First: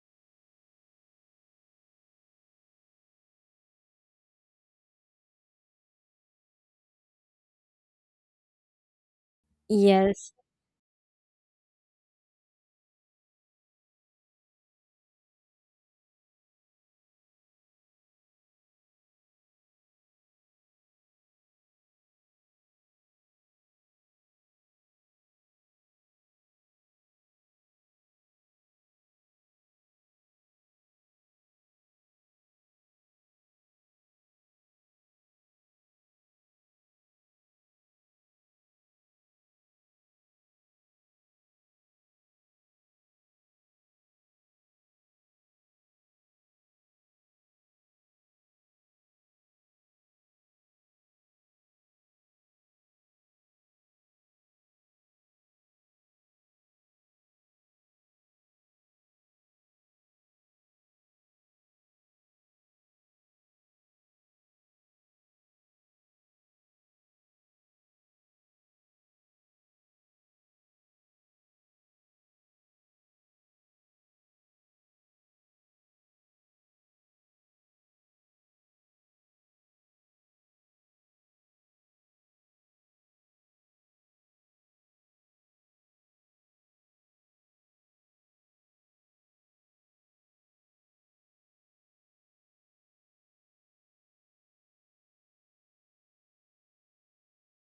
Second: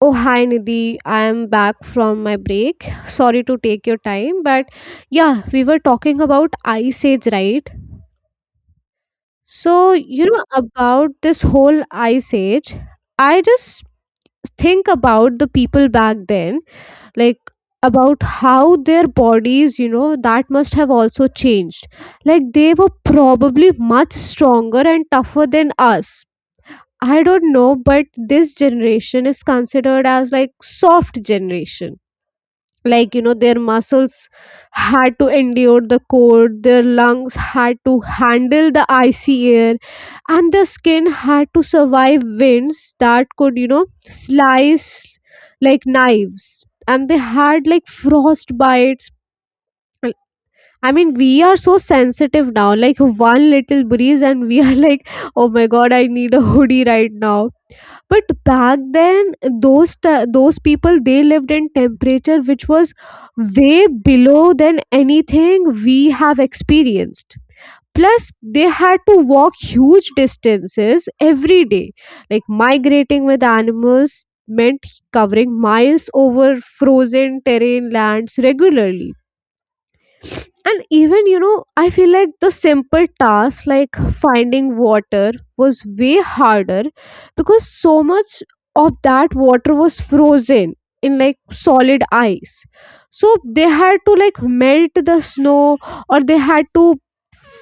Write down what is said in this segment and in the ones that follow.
Oh, hi Nidhi. I am back from my break. Sorry to take your time, but yeah, we were talking about Ice Age, right? So, you Yes, know, about this whole Ice Age, I just think about the people back then, like about how their bodies, you know, that must have also changed. Like they were probably much stronger and tougher than us. I don't know, but this generation is considered as like soft generation, like you know their muscles had to endure the cold, their lungs had to handle the icy air, and the skin had to survive winds that could, you know, slice like knives, and they had like frost bites. I mean, we are so sensitive now, like one little breeze and we are like, oh my god, I need a hoodie right now. But back then, those people, they lived in temperature which was way below than anything we have experienced. Plus, they had to walk huge distances every day, like migrating with animals meant covering miles over frozen terrain lands regularly. And even, you know, I feel like the simple task like finding water was way harder because so much of that water was frozen in like solid ice. So they had to like melt the snow, or they had to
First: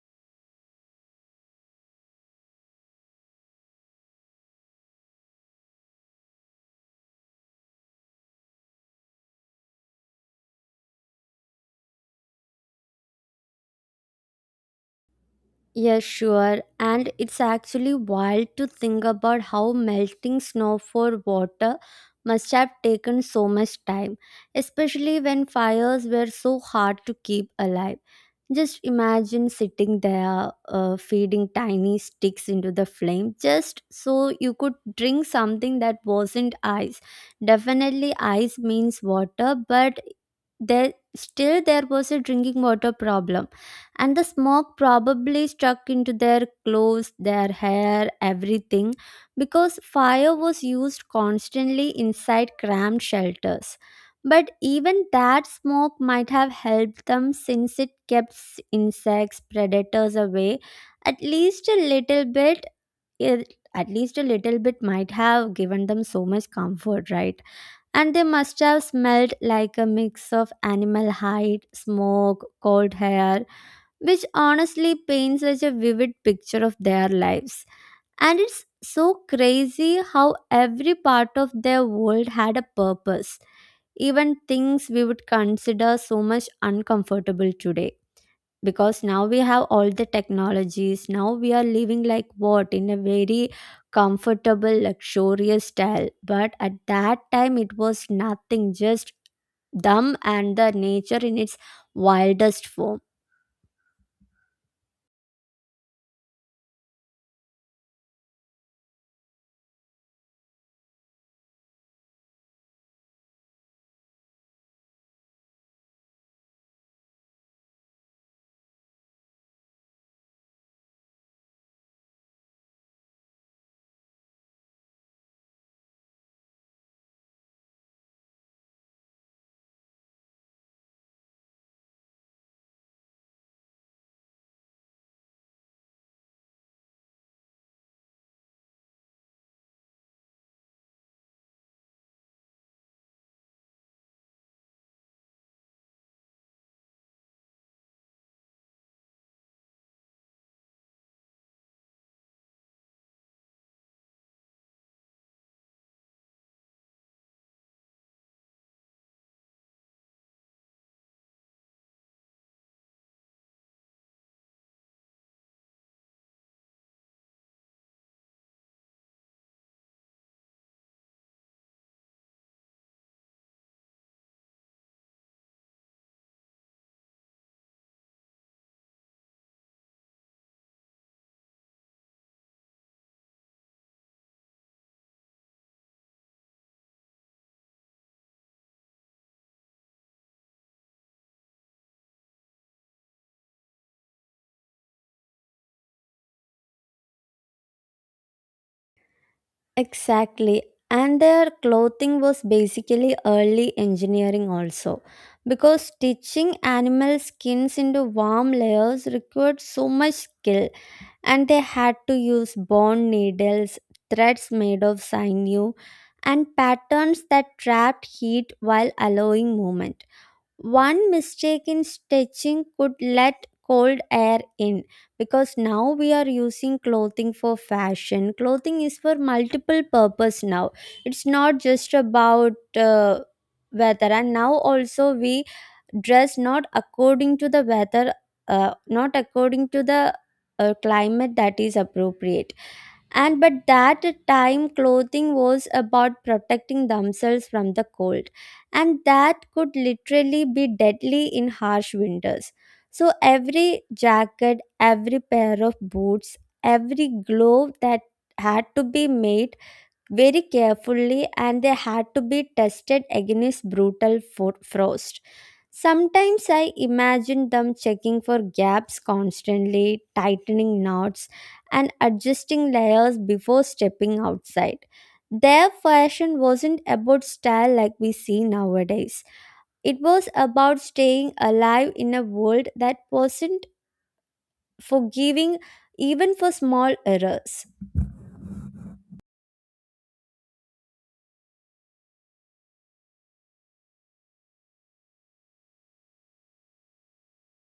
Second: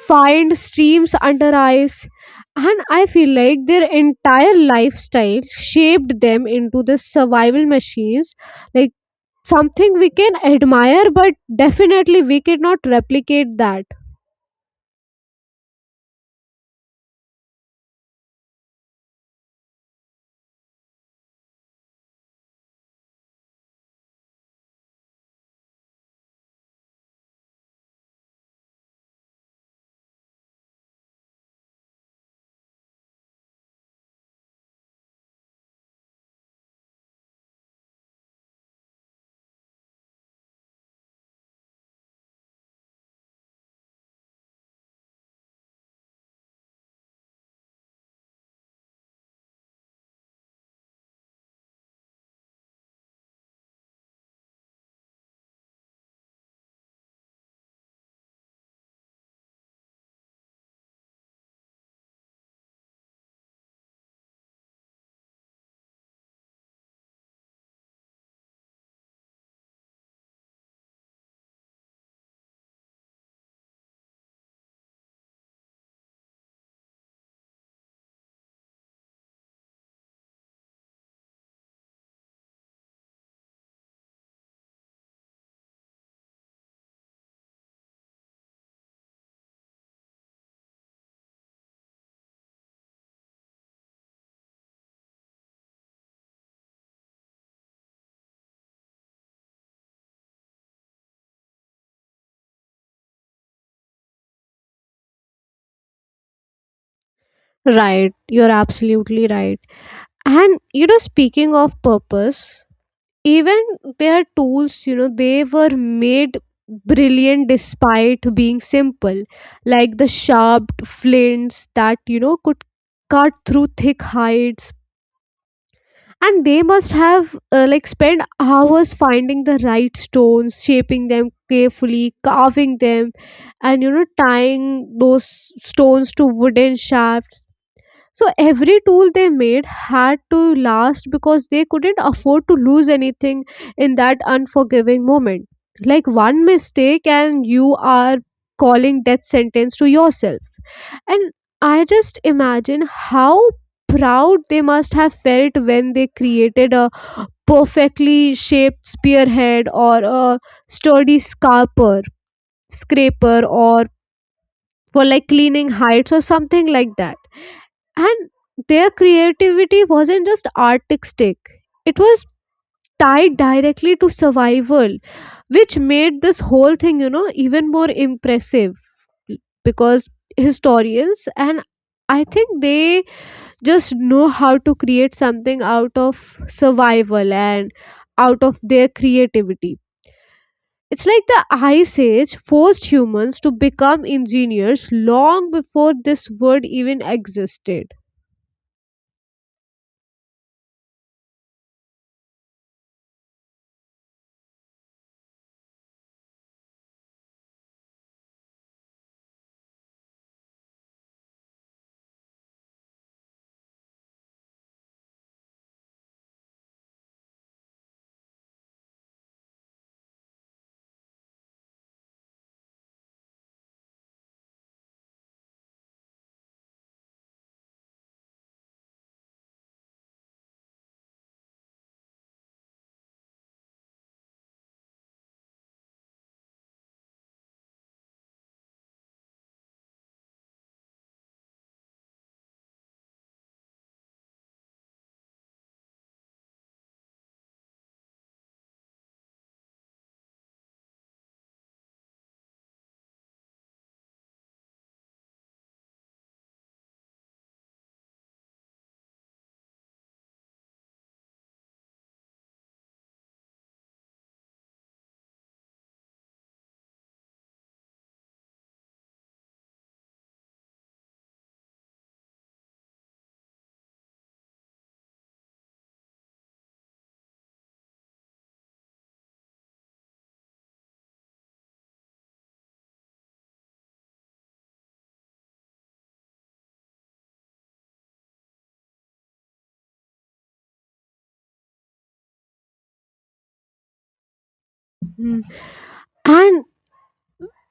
find streams under ice. And I feel like their entire lifestyle shaped them into the survival machines, like something we can admire, but definitely we cannot replicate that. yes, sure. And it's actually wild to think about how melting snow for water must have taken so much time, especially when fires were so hard to keep alive. Just imagine sitting there, feeding tiny sticks into the flame just so you could drink something that wasn't ice. Definitely, ice means water, but there still there was a drinking water problem and the smoke probably struck into their clothes, their hair, everything, because fire was used constantly inside cramped shelters. But even that smoke might have helped them since it kept insects, predators away at least a little bit. It, at least a little bit might have given them so much comfort, right? And they must have smelled like a mix of animal hide, smoke, cold hair which honestly paints such a vivid picture of their lives. And it's so crazy how every part of their world had a purpose, even things we would consider so much uncomfortable today. Because now we have all the technologies, now we are living like what in a very comfortable, luxurious style. But at that time, it was nothing, just dumb and the nature in its wildest form. Right, you're absolutely right. And you know, speaking of purpose, even their tools, you know, they were made brilliant despite being simple, like the sharp flints that you know could cut through thick hides. And they must have like spent hours finding the right stones, shaping them carefully, carving them, and you know tying those stones to wooden shafts. So every tool they made had to last because they couldn't afford to lose anything in that unforgiving moment. Like one mistake and you are calling death sentence to yourself. And I just imagine how proud they must have felt when they created a perfectly shaped spearhead or a sturdy scarper, scraper, or for like cleaning heights or something like that. And their creativity wasn't just artistic, it was tied directly to survival, which made this whole thing, you know, even more impressive, because historians and I think they just know how to create something out of survival and out of their creativity. It's like the Ice Age forced humans to become engineers long before this word even existed. Exactly. And their clothing was basically early engineering also. Because stitching animal skins into warm layers required so much skill, and they had to use bone needles, threads made of sinew, and patterns that trapped heat while allowing movement, one mistake in stitching could let cold air in. Because now we are using clothing for fashion, clothing is for multiple purpose now, it's not just about weather, and now also we dress not according to the weather, not according to the climate that is appropriate. And but that time clothing was about protecting themselves from the cold and that could literally be deadly in harsh winters. So every jacket, every pair of boots, every glove that had to be made very carefully, and they had to be tested against brutal frost. Sometimes I imagine them checking for gaps constantly, tightening knots, and adjusting layers before stepping outside. Their fashion wasn't about style like we see nowadays. It was about staying alive in a world that wasn't forgiving even for small errors. Mm. And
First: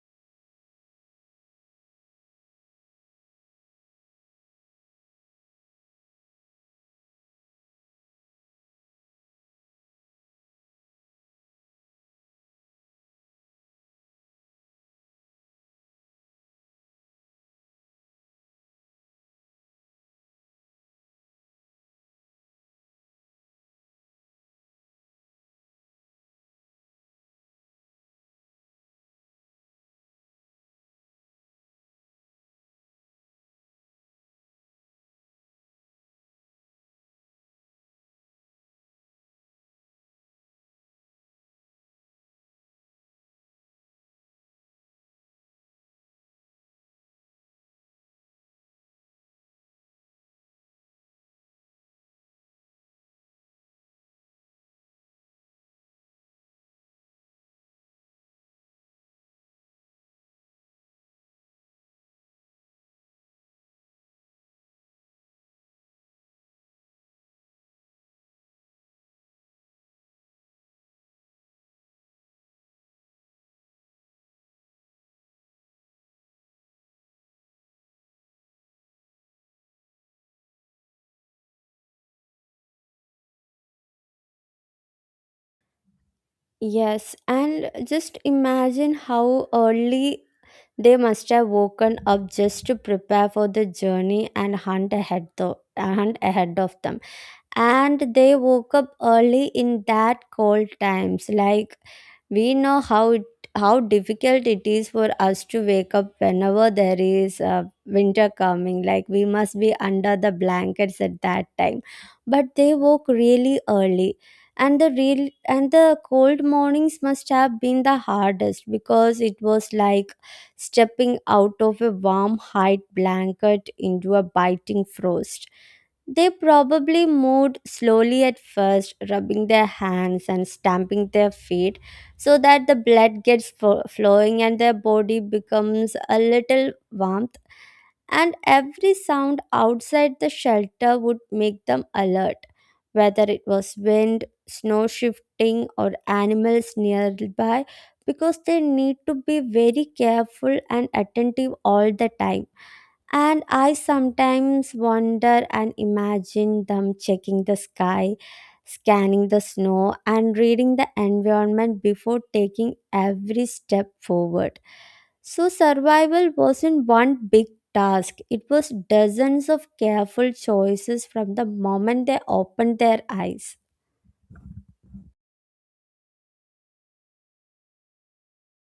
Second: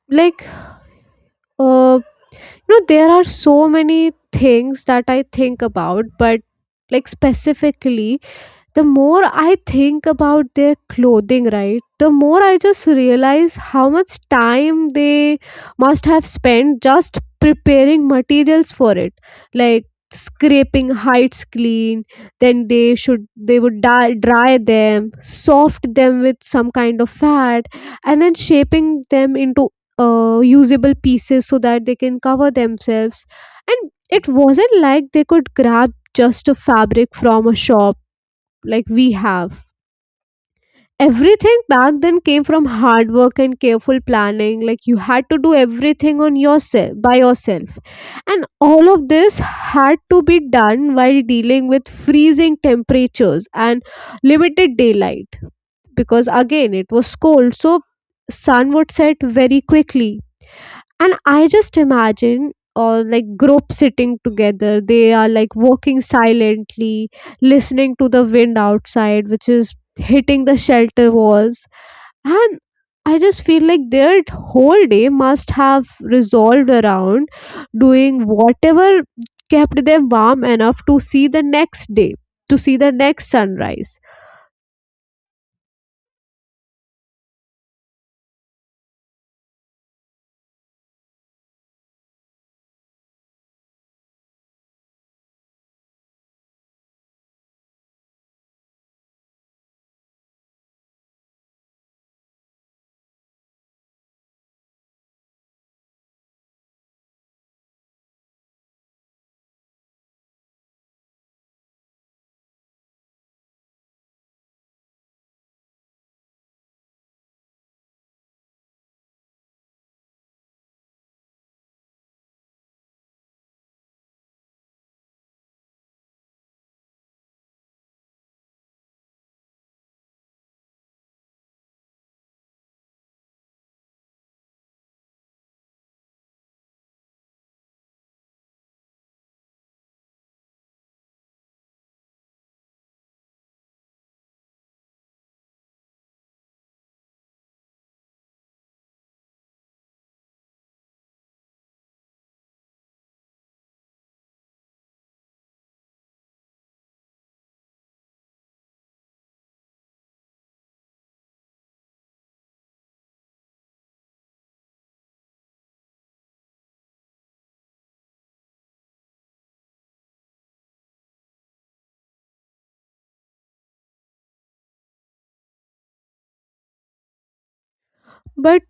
like, uh you know, there are so many things that I think about, but like specifically, the more I think about their clothing, right, the more I just realize how much time they must have spent just preparing materials for it. Like scraping hides clean, then they would dye, dry them, soft them with some kind of fat, and then shaping them into usable pieces so that they can cover themselves. And it wasn't like they could grab just a fabric from a shop like we have. Everything back then came from hard work and careful planning, like you had to do everything on yourself by yourself. And all of this had to be done while dealing with freezing temperatures and limited daylight, because again it was cold, so sun would set very quickly. And I just imagine, like group sitting together, they are like walking silently, listening to the wind outside which is hitting the shelter walls. And I just feel like their whole day must have resolved around doing whatever kept them warm enough to see the next day, to see the next sunrise. Yes, and just imagine how early they must have woken up just to prepare for the journey and hunt ahead, though hunt ahead of them, and they woke up early in that cold times. Like we know how it, how difficult it is for us to wake up whenever there is winter coming, like we must be under the blankets at that time, but they woke really early. And the real and the cold mornings must have been the hardest because it was like stepping out of a warm hide blanket into a biting frost. They probably moved slowly at first, rubbing their hands and stamping their feet, so that the blood gets flowing and their body becomes a little warmth. And every sound outside the shelter would make them alert, whether it was wind, snow shifting, or animals nearby, because they need to be very careful and attentive all the time. And I sometimes wonder and imagine them checking the sky, scanning the snow, and reading the environment before taking every step forward. So, survival wasn't one big task, it was dozens of careful choices from the moment they opened their eyes. But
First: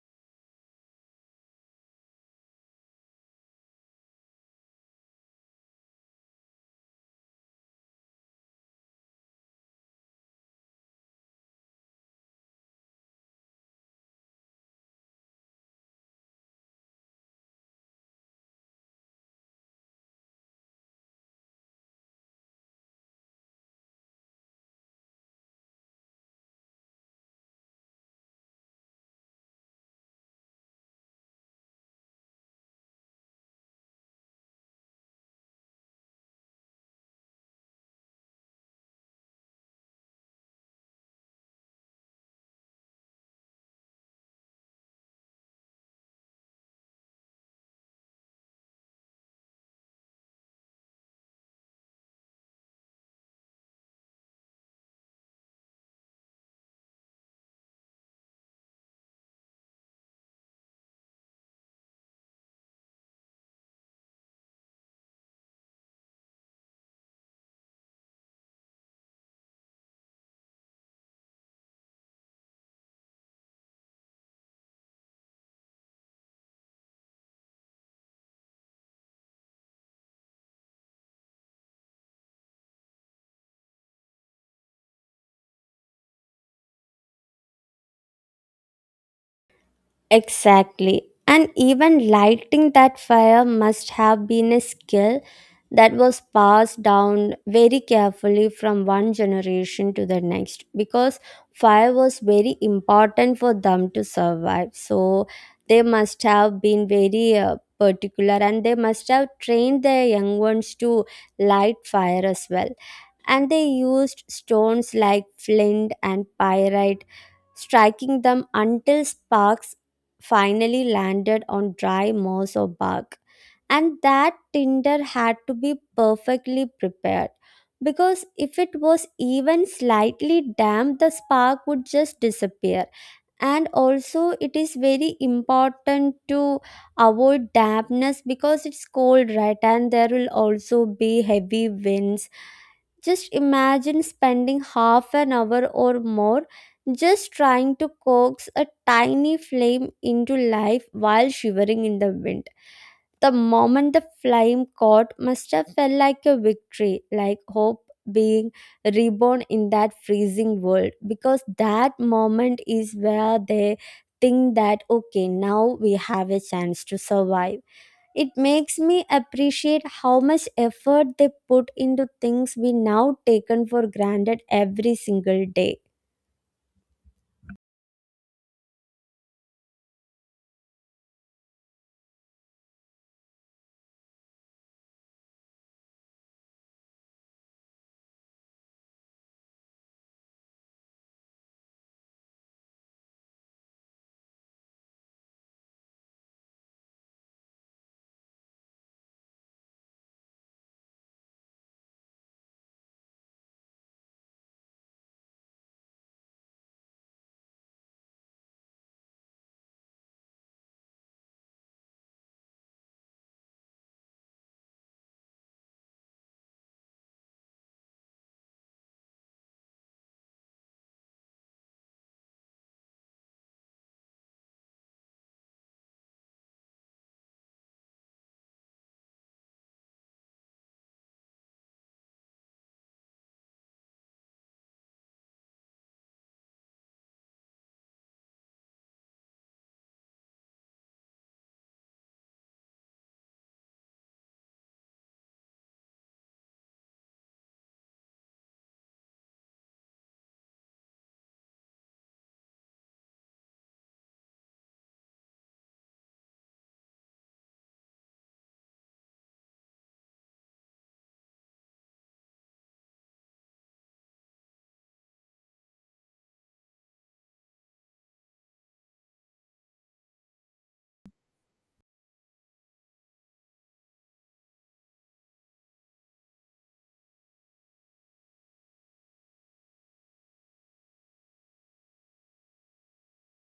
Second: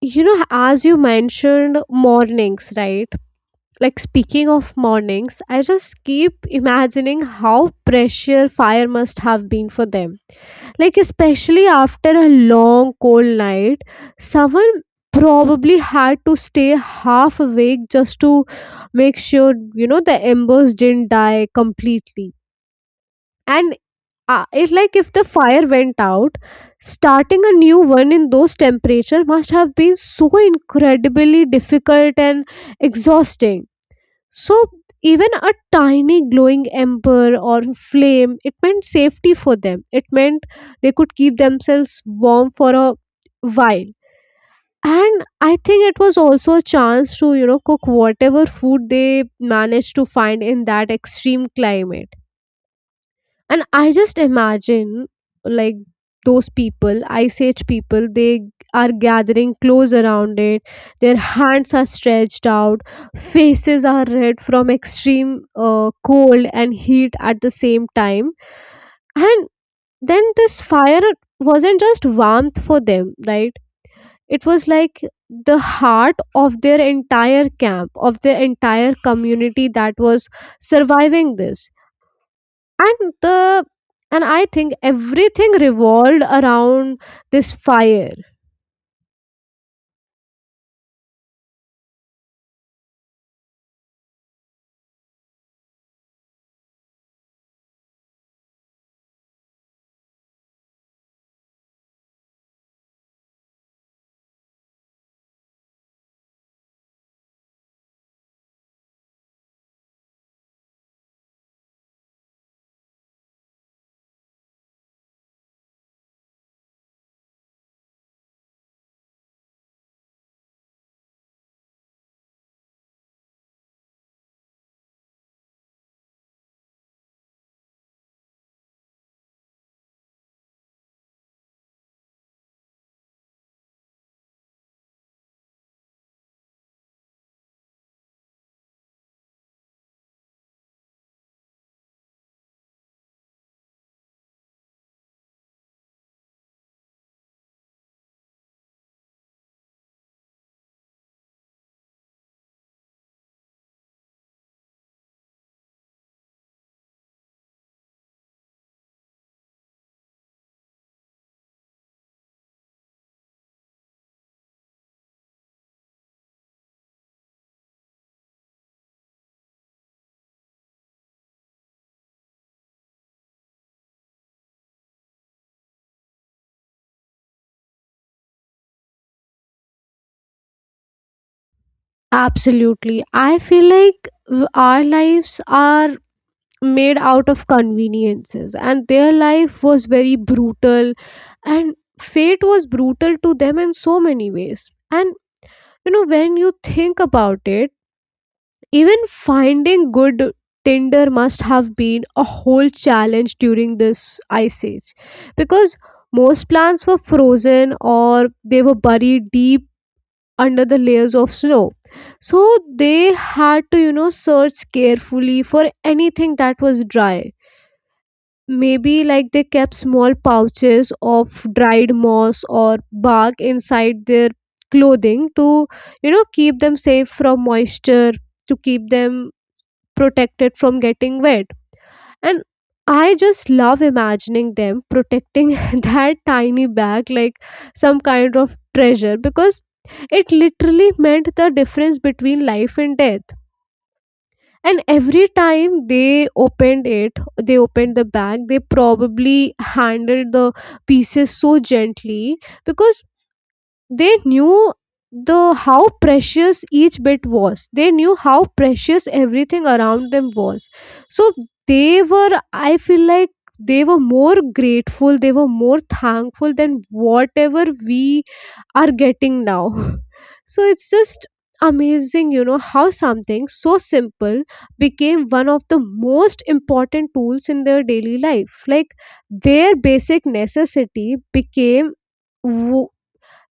you know, as you mentioned mornings, right, like speaking of mornings, I just keep imagining how pressure fire must have been for them, like especially after a long cold night. Someone probably had to stay half awake just to make sure, you know, the embers didn't die completely. And it like if the fire went out, starting a new one in those temperature must have been so incredibly difficult and exhausting. So even a tiny glowing ember or flame, it meant safety for them. It meant they could keep themselves warm for a while. And I think it was also a chance to, you know, cook whatever food they managed to find in that extreme climate. And I just imagine, like those people, ice age people, they are gathering close around it, their hands are stretched out, faces are red from extreme cold and heat at the same time. And then this fire wasn't just warmth for them, right? It was like the heart of their entire camp, of their entire community that was surviving this. And the, and I think everything revolved around this fire. Exactly. And even lighting that fire must have been a skill that was passed down very carefully from one generation to the next, because fire was very important for them to survive. So they must have been very particular, and they must have trained their young ones to light fire as well. And they used stones like flint and pyrite, striking them until sparks finally landed on dry moss or bark. And that tinder had to be perfectly prepared, because if it was even slightly damp, the spark would just disappear. And also it is very important to avoid dampness because it's cold, right, and there will also be heavy winds. Just imagine spending half an hour or more just trying to coax a tiny flame into life while shivering in the wind. The moment the flame caught must have felt like a victory, like hope being reborn in that freezing world, because that moment is where they think that, okay, now we have a chance to survive. It makes me appreciate how much effort they put into things we now taken for granted every single day. Absolutely, I feel like our lives are made out of conveniences and their life was very brutal, and fate was brutal to them in so many ways. And you know, when you think about it, even finding good tinder must have been a whole challenge during this ice age, because most plants were frozen or they were buried deep under the layers of snow. So they had to, you know, search carefully for anything that was dry. Maybe like they kept small pouches of dried moss or bark inside their clothing to, you know, keep them safe from moisture, to keep them protected from getting wet. And I just love imagining them protecting that tiny bag like some kind of treasure, because it literally meant the difference between life and death. And every time they opened it, they opened the bag, they probably handled the pieces so gently, because they knew the how precious each bit was, they knew how precious everything around them was. So they were, I feel like they were more grateful, they were more thankful than whatever we are getting now. So it's just amazing, you know, how something so simple became one of the most important tools in their daily life, like their basic necessity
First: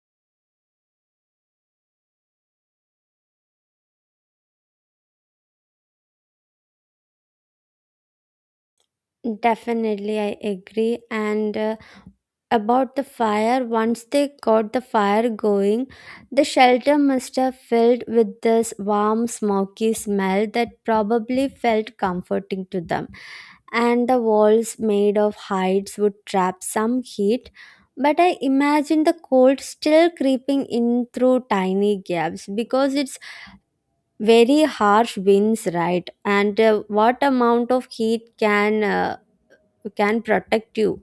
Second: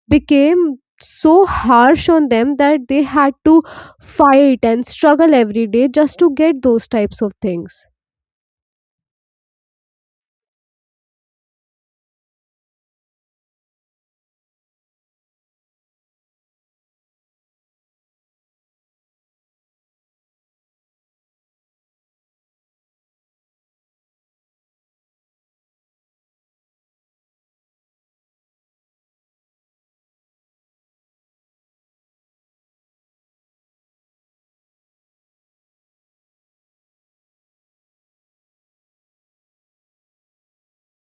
became so harsh on them that they had to fight and struggle every day just to get those types of things. Definitely, I agree. And about the fire, once they got the fire going, the shelter must have filled with this warm, smoky smell that probably felt comforting to them. And the walls made of hides would trap some heat, but I imagine the cold still creeping in through tiny gaps because it's very harsh winds, right? And what amount of heat can, who can protect you?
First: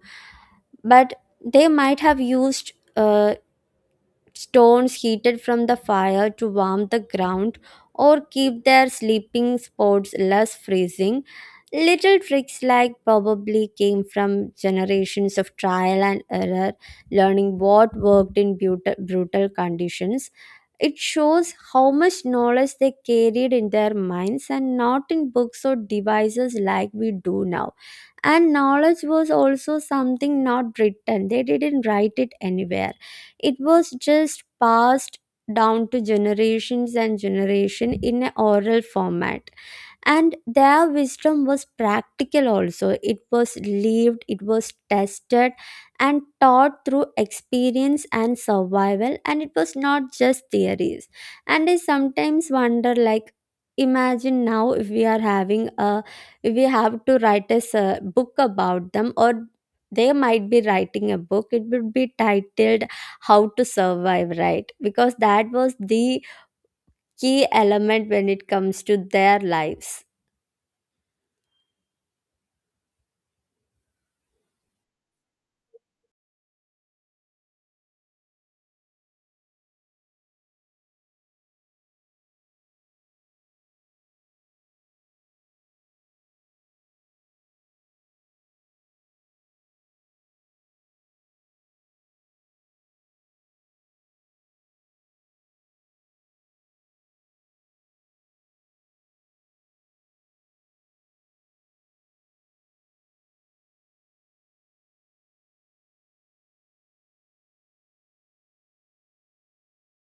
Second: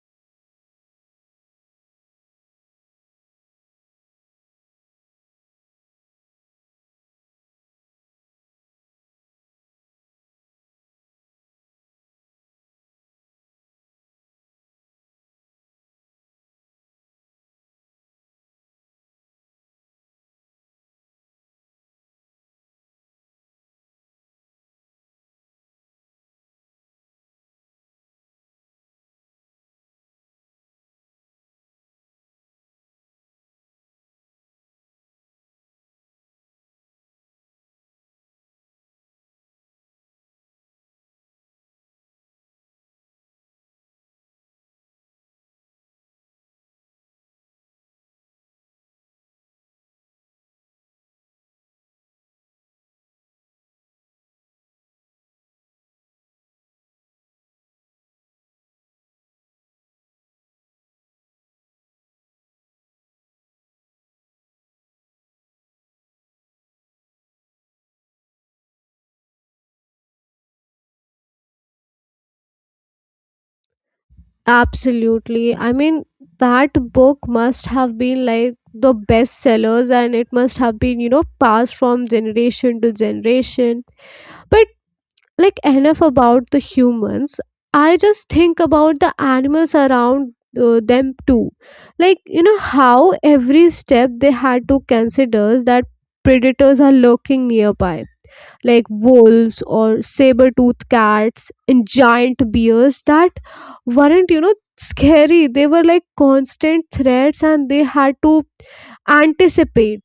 But they might have used stones heated from the fire to warm the ground or keep their sleeping spots less freezing. Little tricks like probably came from generations of trial and error, learning what worked in brutal, brutal conditions. It shows how much knowledge they carried in their minds and not in books or devices like we do now. And knowledge was also something not written, they didn't write it anywhere, it was just passed down to generations and generation in an oral format. And their wisdom was practical also, it was lived, it was tested and taught through experience and survival, and it was not just theories. And I sometimes wonder, like, imagine now if we are having a, if we have to write a book about them, or they might be writing a book, it would be titled how to survive, right, because that was the key element when it comes to their lives. Absolutely. I mean, that book must have been like the best sellers, and it must have been, you know, passed from generation to generation. But like enough about the humans, I just think about the animals around them too, like you know how every step they had to consider that predators are lurking nearby, like wolves or saber-toothed cats and giant bears that weren't, you know, scary, they were like constant threats, and they had to anticipate.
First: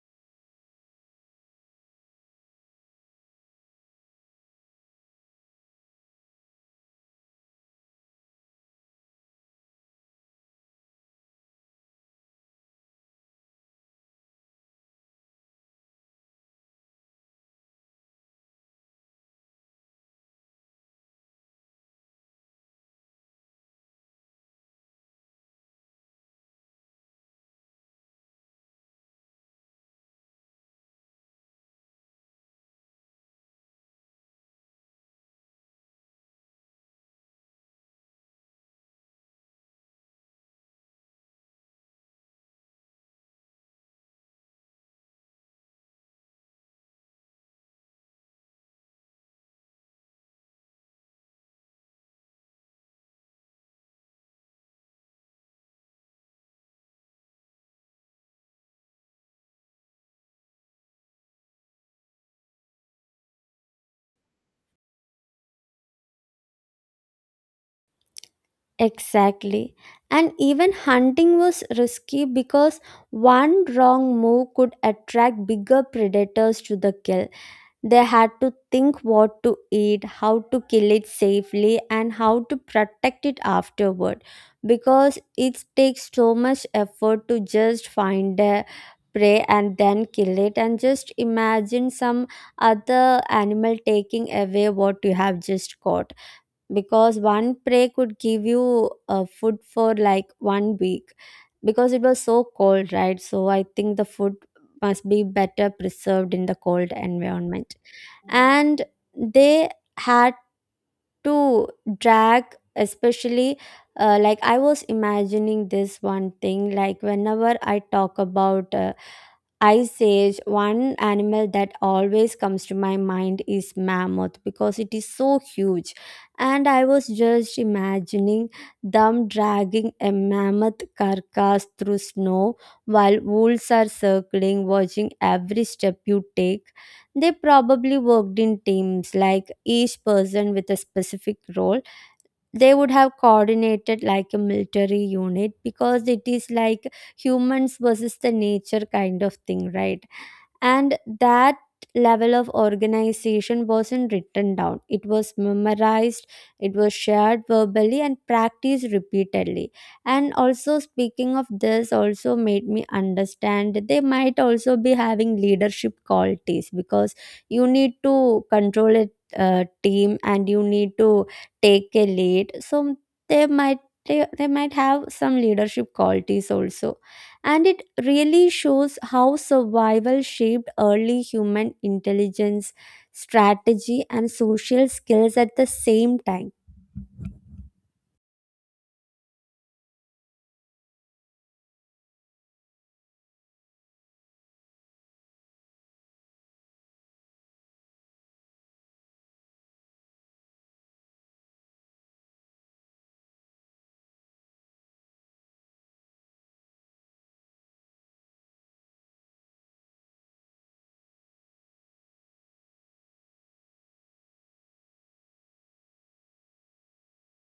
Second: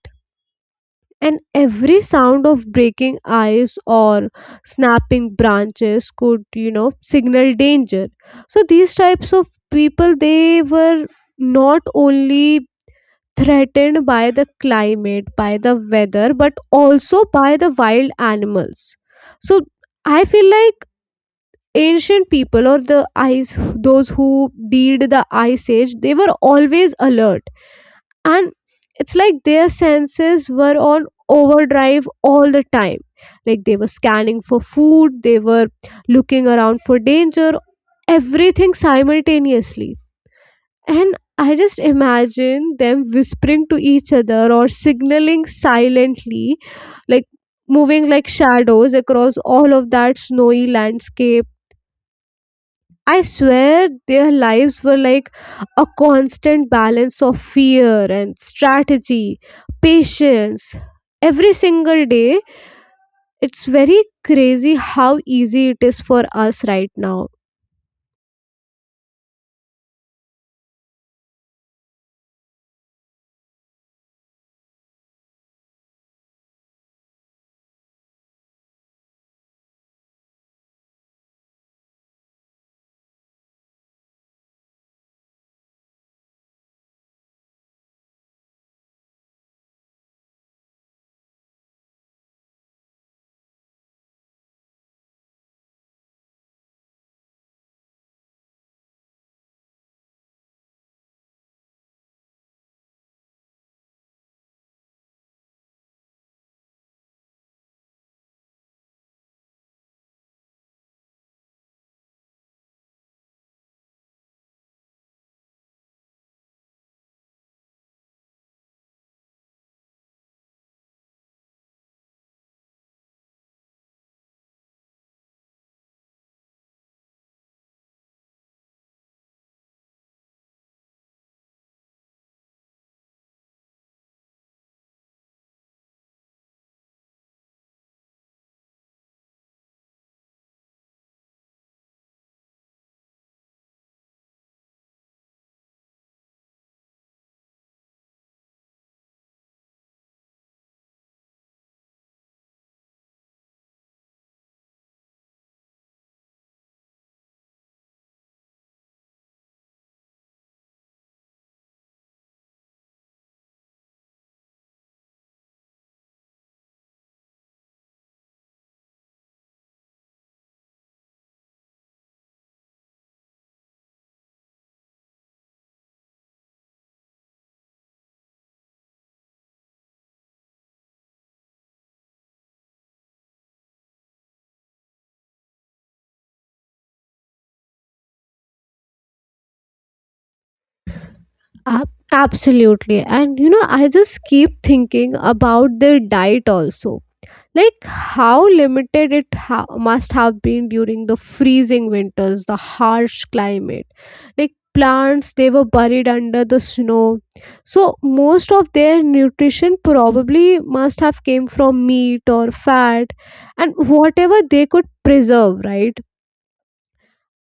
And every sound of breaking ice or snapping branches could, you know, signal danger. So these types of people, they were not only threatened by the climate, by the weather, but also by the wild animals. So I feel like ancient people, or the ice, those who did the ice age, they were always alert. And it's like their senses were on overdrive all the time, like they were scanning for food, they were looking around for danger, everything simultaneously. And I just imagine them whispering to each other or signaling silently, like moving like shadows across all of that snowy landscape. I swear their lives were like a constant balance of fear and strategy, patience. Every single day, it's very crazy how easy it is for us right now. Exactly. And even hunting was risky because one wrong move could attract bigger predators to the kill. They had to think what to eat, how to kill it safely, and how to protect it afterward, because it takes so much effort to just find a prey and then kill it, and just imagine some other animal taking away what you have just caught. Because one prey could give you food for like one week, because it was so cold, right, so I think the food must be better preserved in the cold environment. And they had to drag, especially like I was imagining this one thing, like whenever I talk about I sage one animal that always comes to my mind is mammoth because it is so huge. And I was just imagining them dragging a mammoth carcass through snow while wolves are circling, watching every step you take. They probably worked in teams, like each person with a specific role, they would have coordinated like a military unit because it is like humans versus the nature kind of thing, right? And that level of organization wasn't written down, it was memorized, it was shared verbally and practiced repeatedly. And also speaking of this also made me understand that they might also be having leadership qualities, because you need to control a team and you need to take a lead. So they might, they might have some leadership qualities also. And it really shows how survival shaped early human intelligence, strategy, and social skills at the same time. Absolutely. And you know, I just keep thinking about their diet also, like how limited it must have been during the freezing winters, the harsh climate. Like plants, they were buried under the snow, so most of their nutrition probably must have came from meat or fat and whatever they could preserve, right?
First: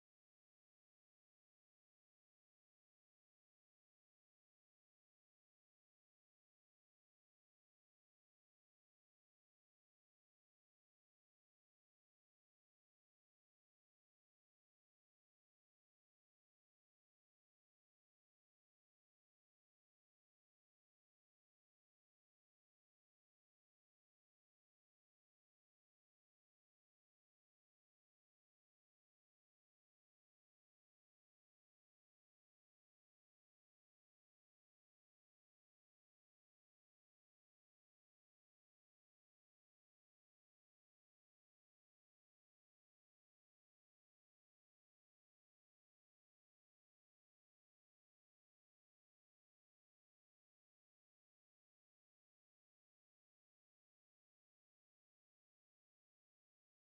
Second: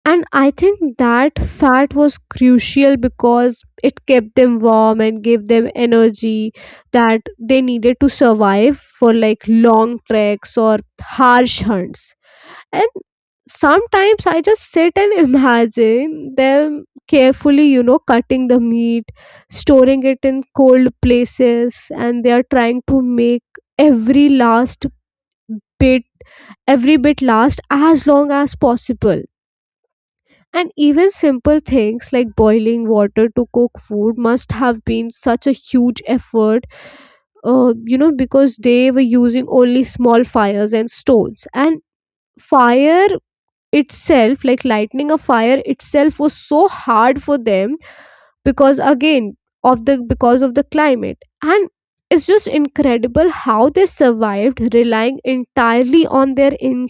And I think that fat was crucial because it kept them warm and gave them energy that they needed to survive for like long treks or harsh hunts. And sometimes I just sit and imagine them carefully, you know, cutting the meat, storing it in cold places, and they are trying to make every last bit, every bit last as long as possible. And even simple things like boiling water to cook food must have been such a huge effort, you know, because they were using only small fires and stones. And fire itself, like lighting a fire itself, was so hard for them because, again, of the because of the climate. And it's just incredible how they survived relying entirely on their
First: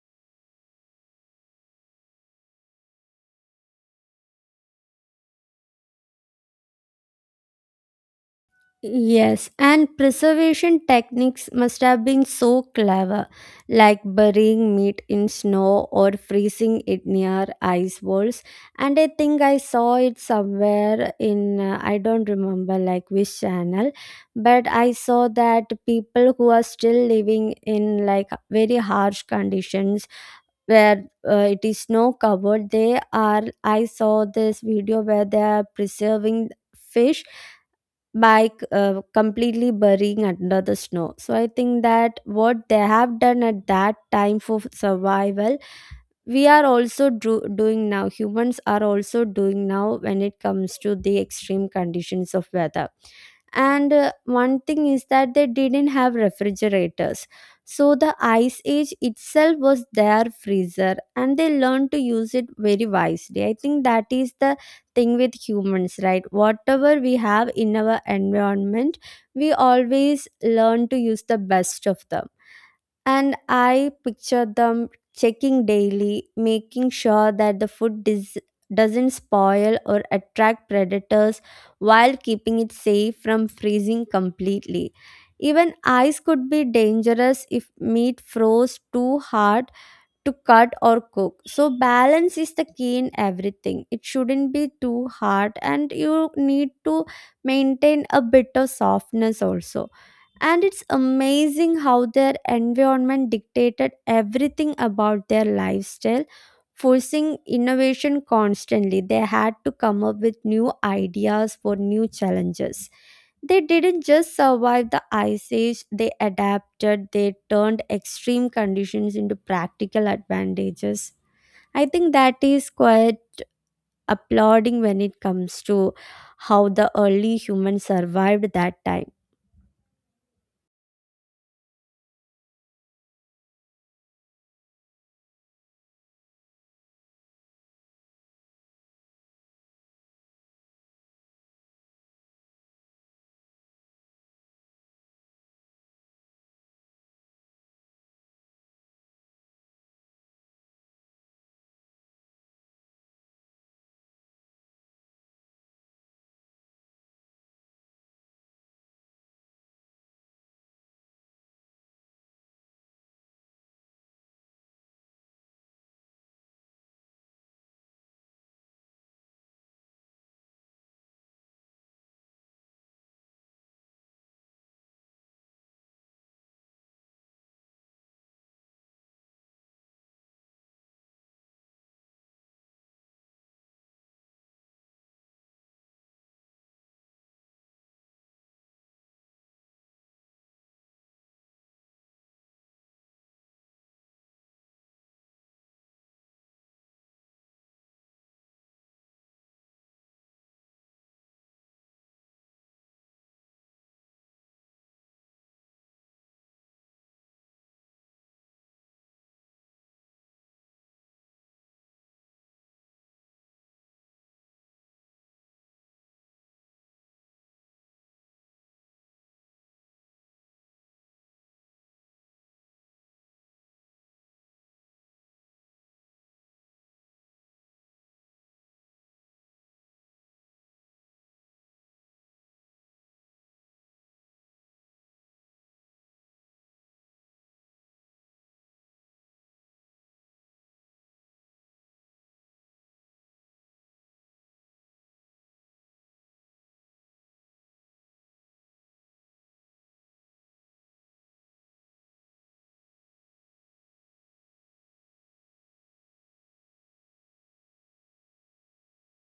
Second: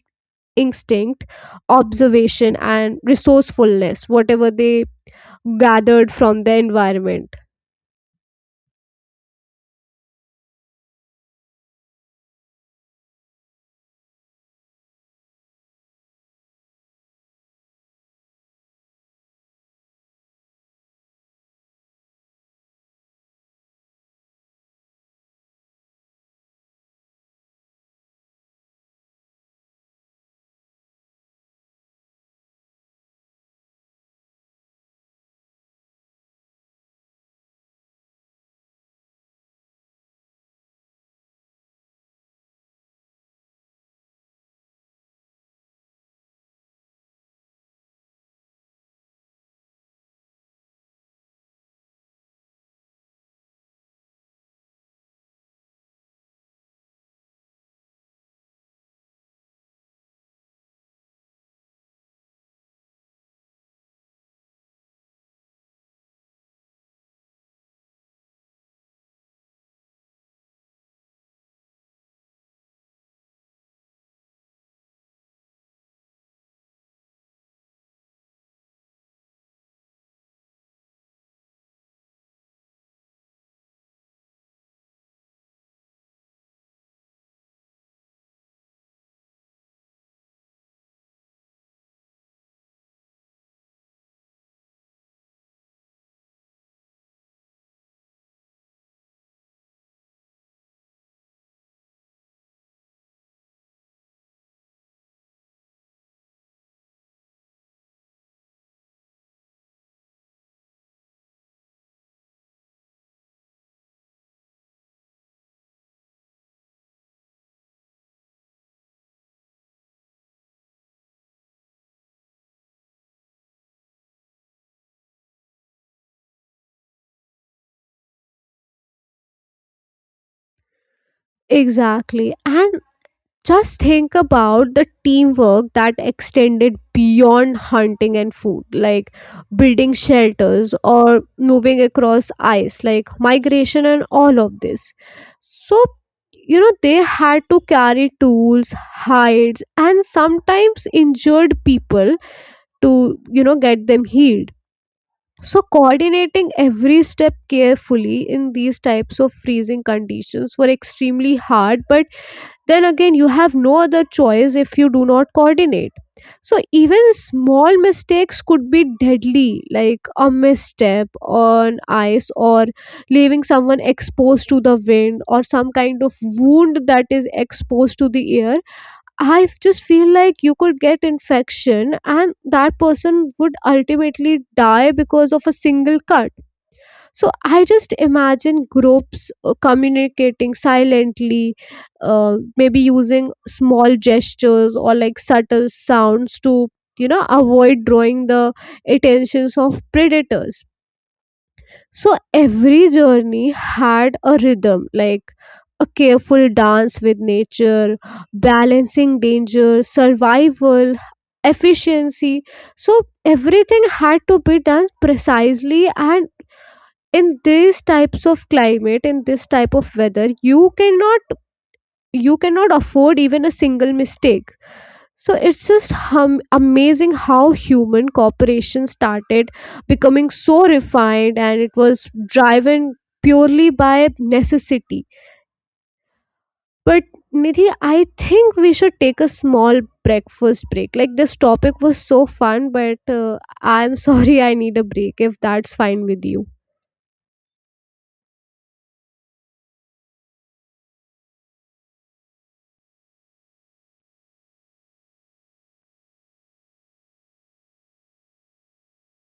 instinct, observation, and resourcefulness, whatever they gathered from the environment. Yes, and preservation techniques must have been so clever, like burying meat in snow or freezing it near ice walls. And I think I saw it somewhere in, I don't remember like which channel, but I saw that people who are still living in like very harsh conditions, where it is snow covered, they are, I saw this video where they are preserving fish by completely burying under the snow. So I think that what they have done at that time for survival, we are also doing now, humans are also doing now when it comes to the extreme conditions of weather. And one thing is that they didn't have refrigerators, so the ice age itself was their freezer and they learned to use it very wisely. I think that is the thing with humans, right, whatever we have in our environment, we always learn to use the best of them. And I picture them checking daily, making sure that the food doesn't spoil or attract predators while keeping it safe from freezing completely. Even ice could be dangerous if meat froze too hard to cut or cook. So balance is the key in everything. It shouldn't be too hard and you need to maintain a bit of softness also. And it's amazing how their environment dictated everything about their lifestyle, forcing innovation constantly. They had to come up with new ideas for new challenges. They didn't just survive the ice age, they adapted, they turned extreme conditions into practical advantages. I think that is quite applauding when it comes to how the early humans survived that time. Exactly. And just think about the teamwork that extended beyond hunting and food, like building shelters or moving across ice, like migration and all of this. So, you know, they had to carry tools, hides, and sometimes injured people to, you know, get them healed. So coordinating every step carefully in these types of freezing conditions were extremely hard, but then again you have no other choice if you do not coordinate. So even small mistakes could be deadly, like a misstep on ice, or leaving someone exposed to the wind, or some kind of wound that is exposed to the air. Just feel like you could get infection and that person would ultimately die because of a single cut. So I just imagine groups communicating silently, maybe using small gestures or like subtle sounds to, you know, avoid drawing the attentions of predators. So every journey had a rhythm, like a careful dance with nature, balancing danger, survival, efficiency. So everything had to be done precisely, and in these types of climate, in this type of weather, you cannot, you cannot afford even a single mistake. So it's just amazing how human cooperation started becoming so refined, and it was driven purely by necessity. But Nidhi, I think we should take a small breakfast break. Like this topic was so fun, but I'm sorry, I need a break if that's fine with you.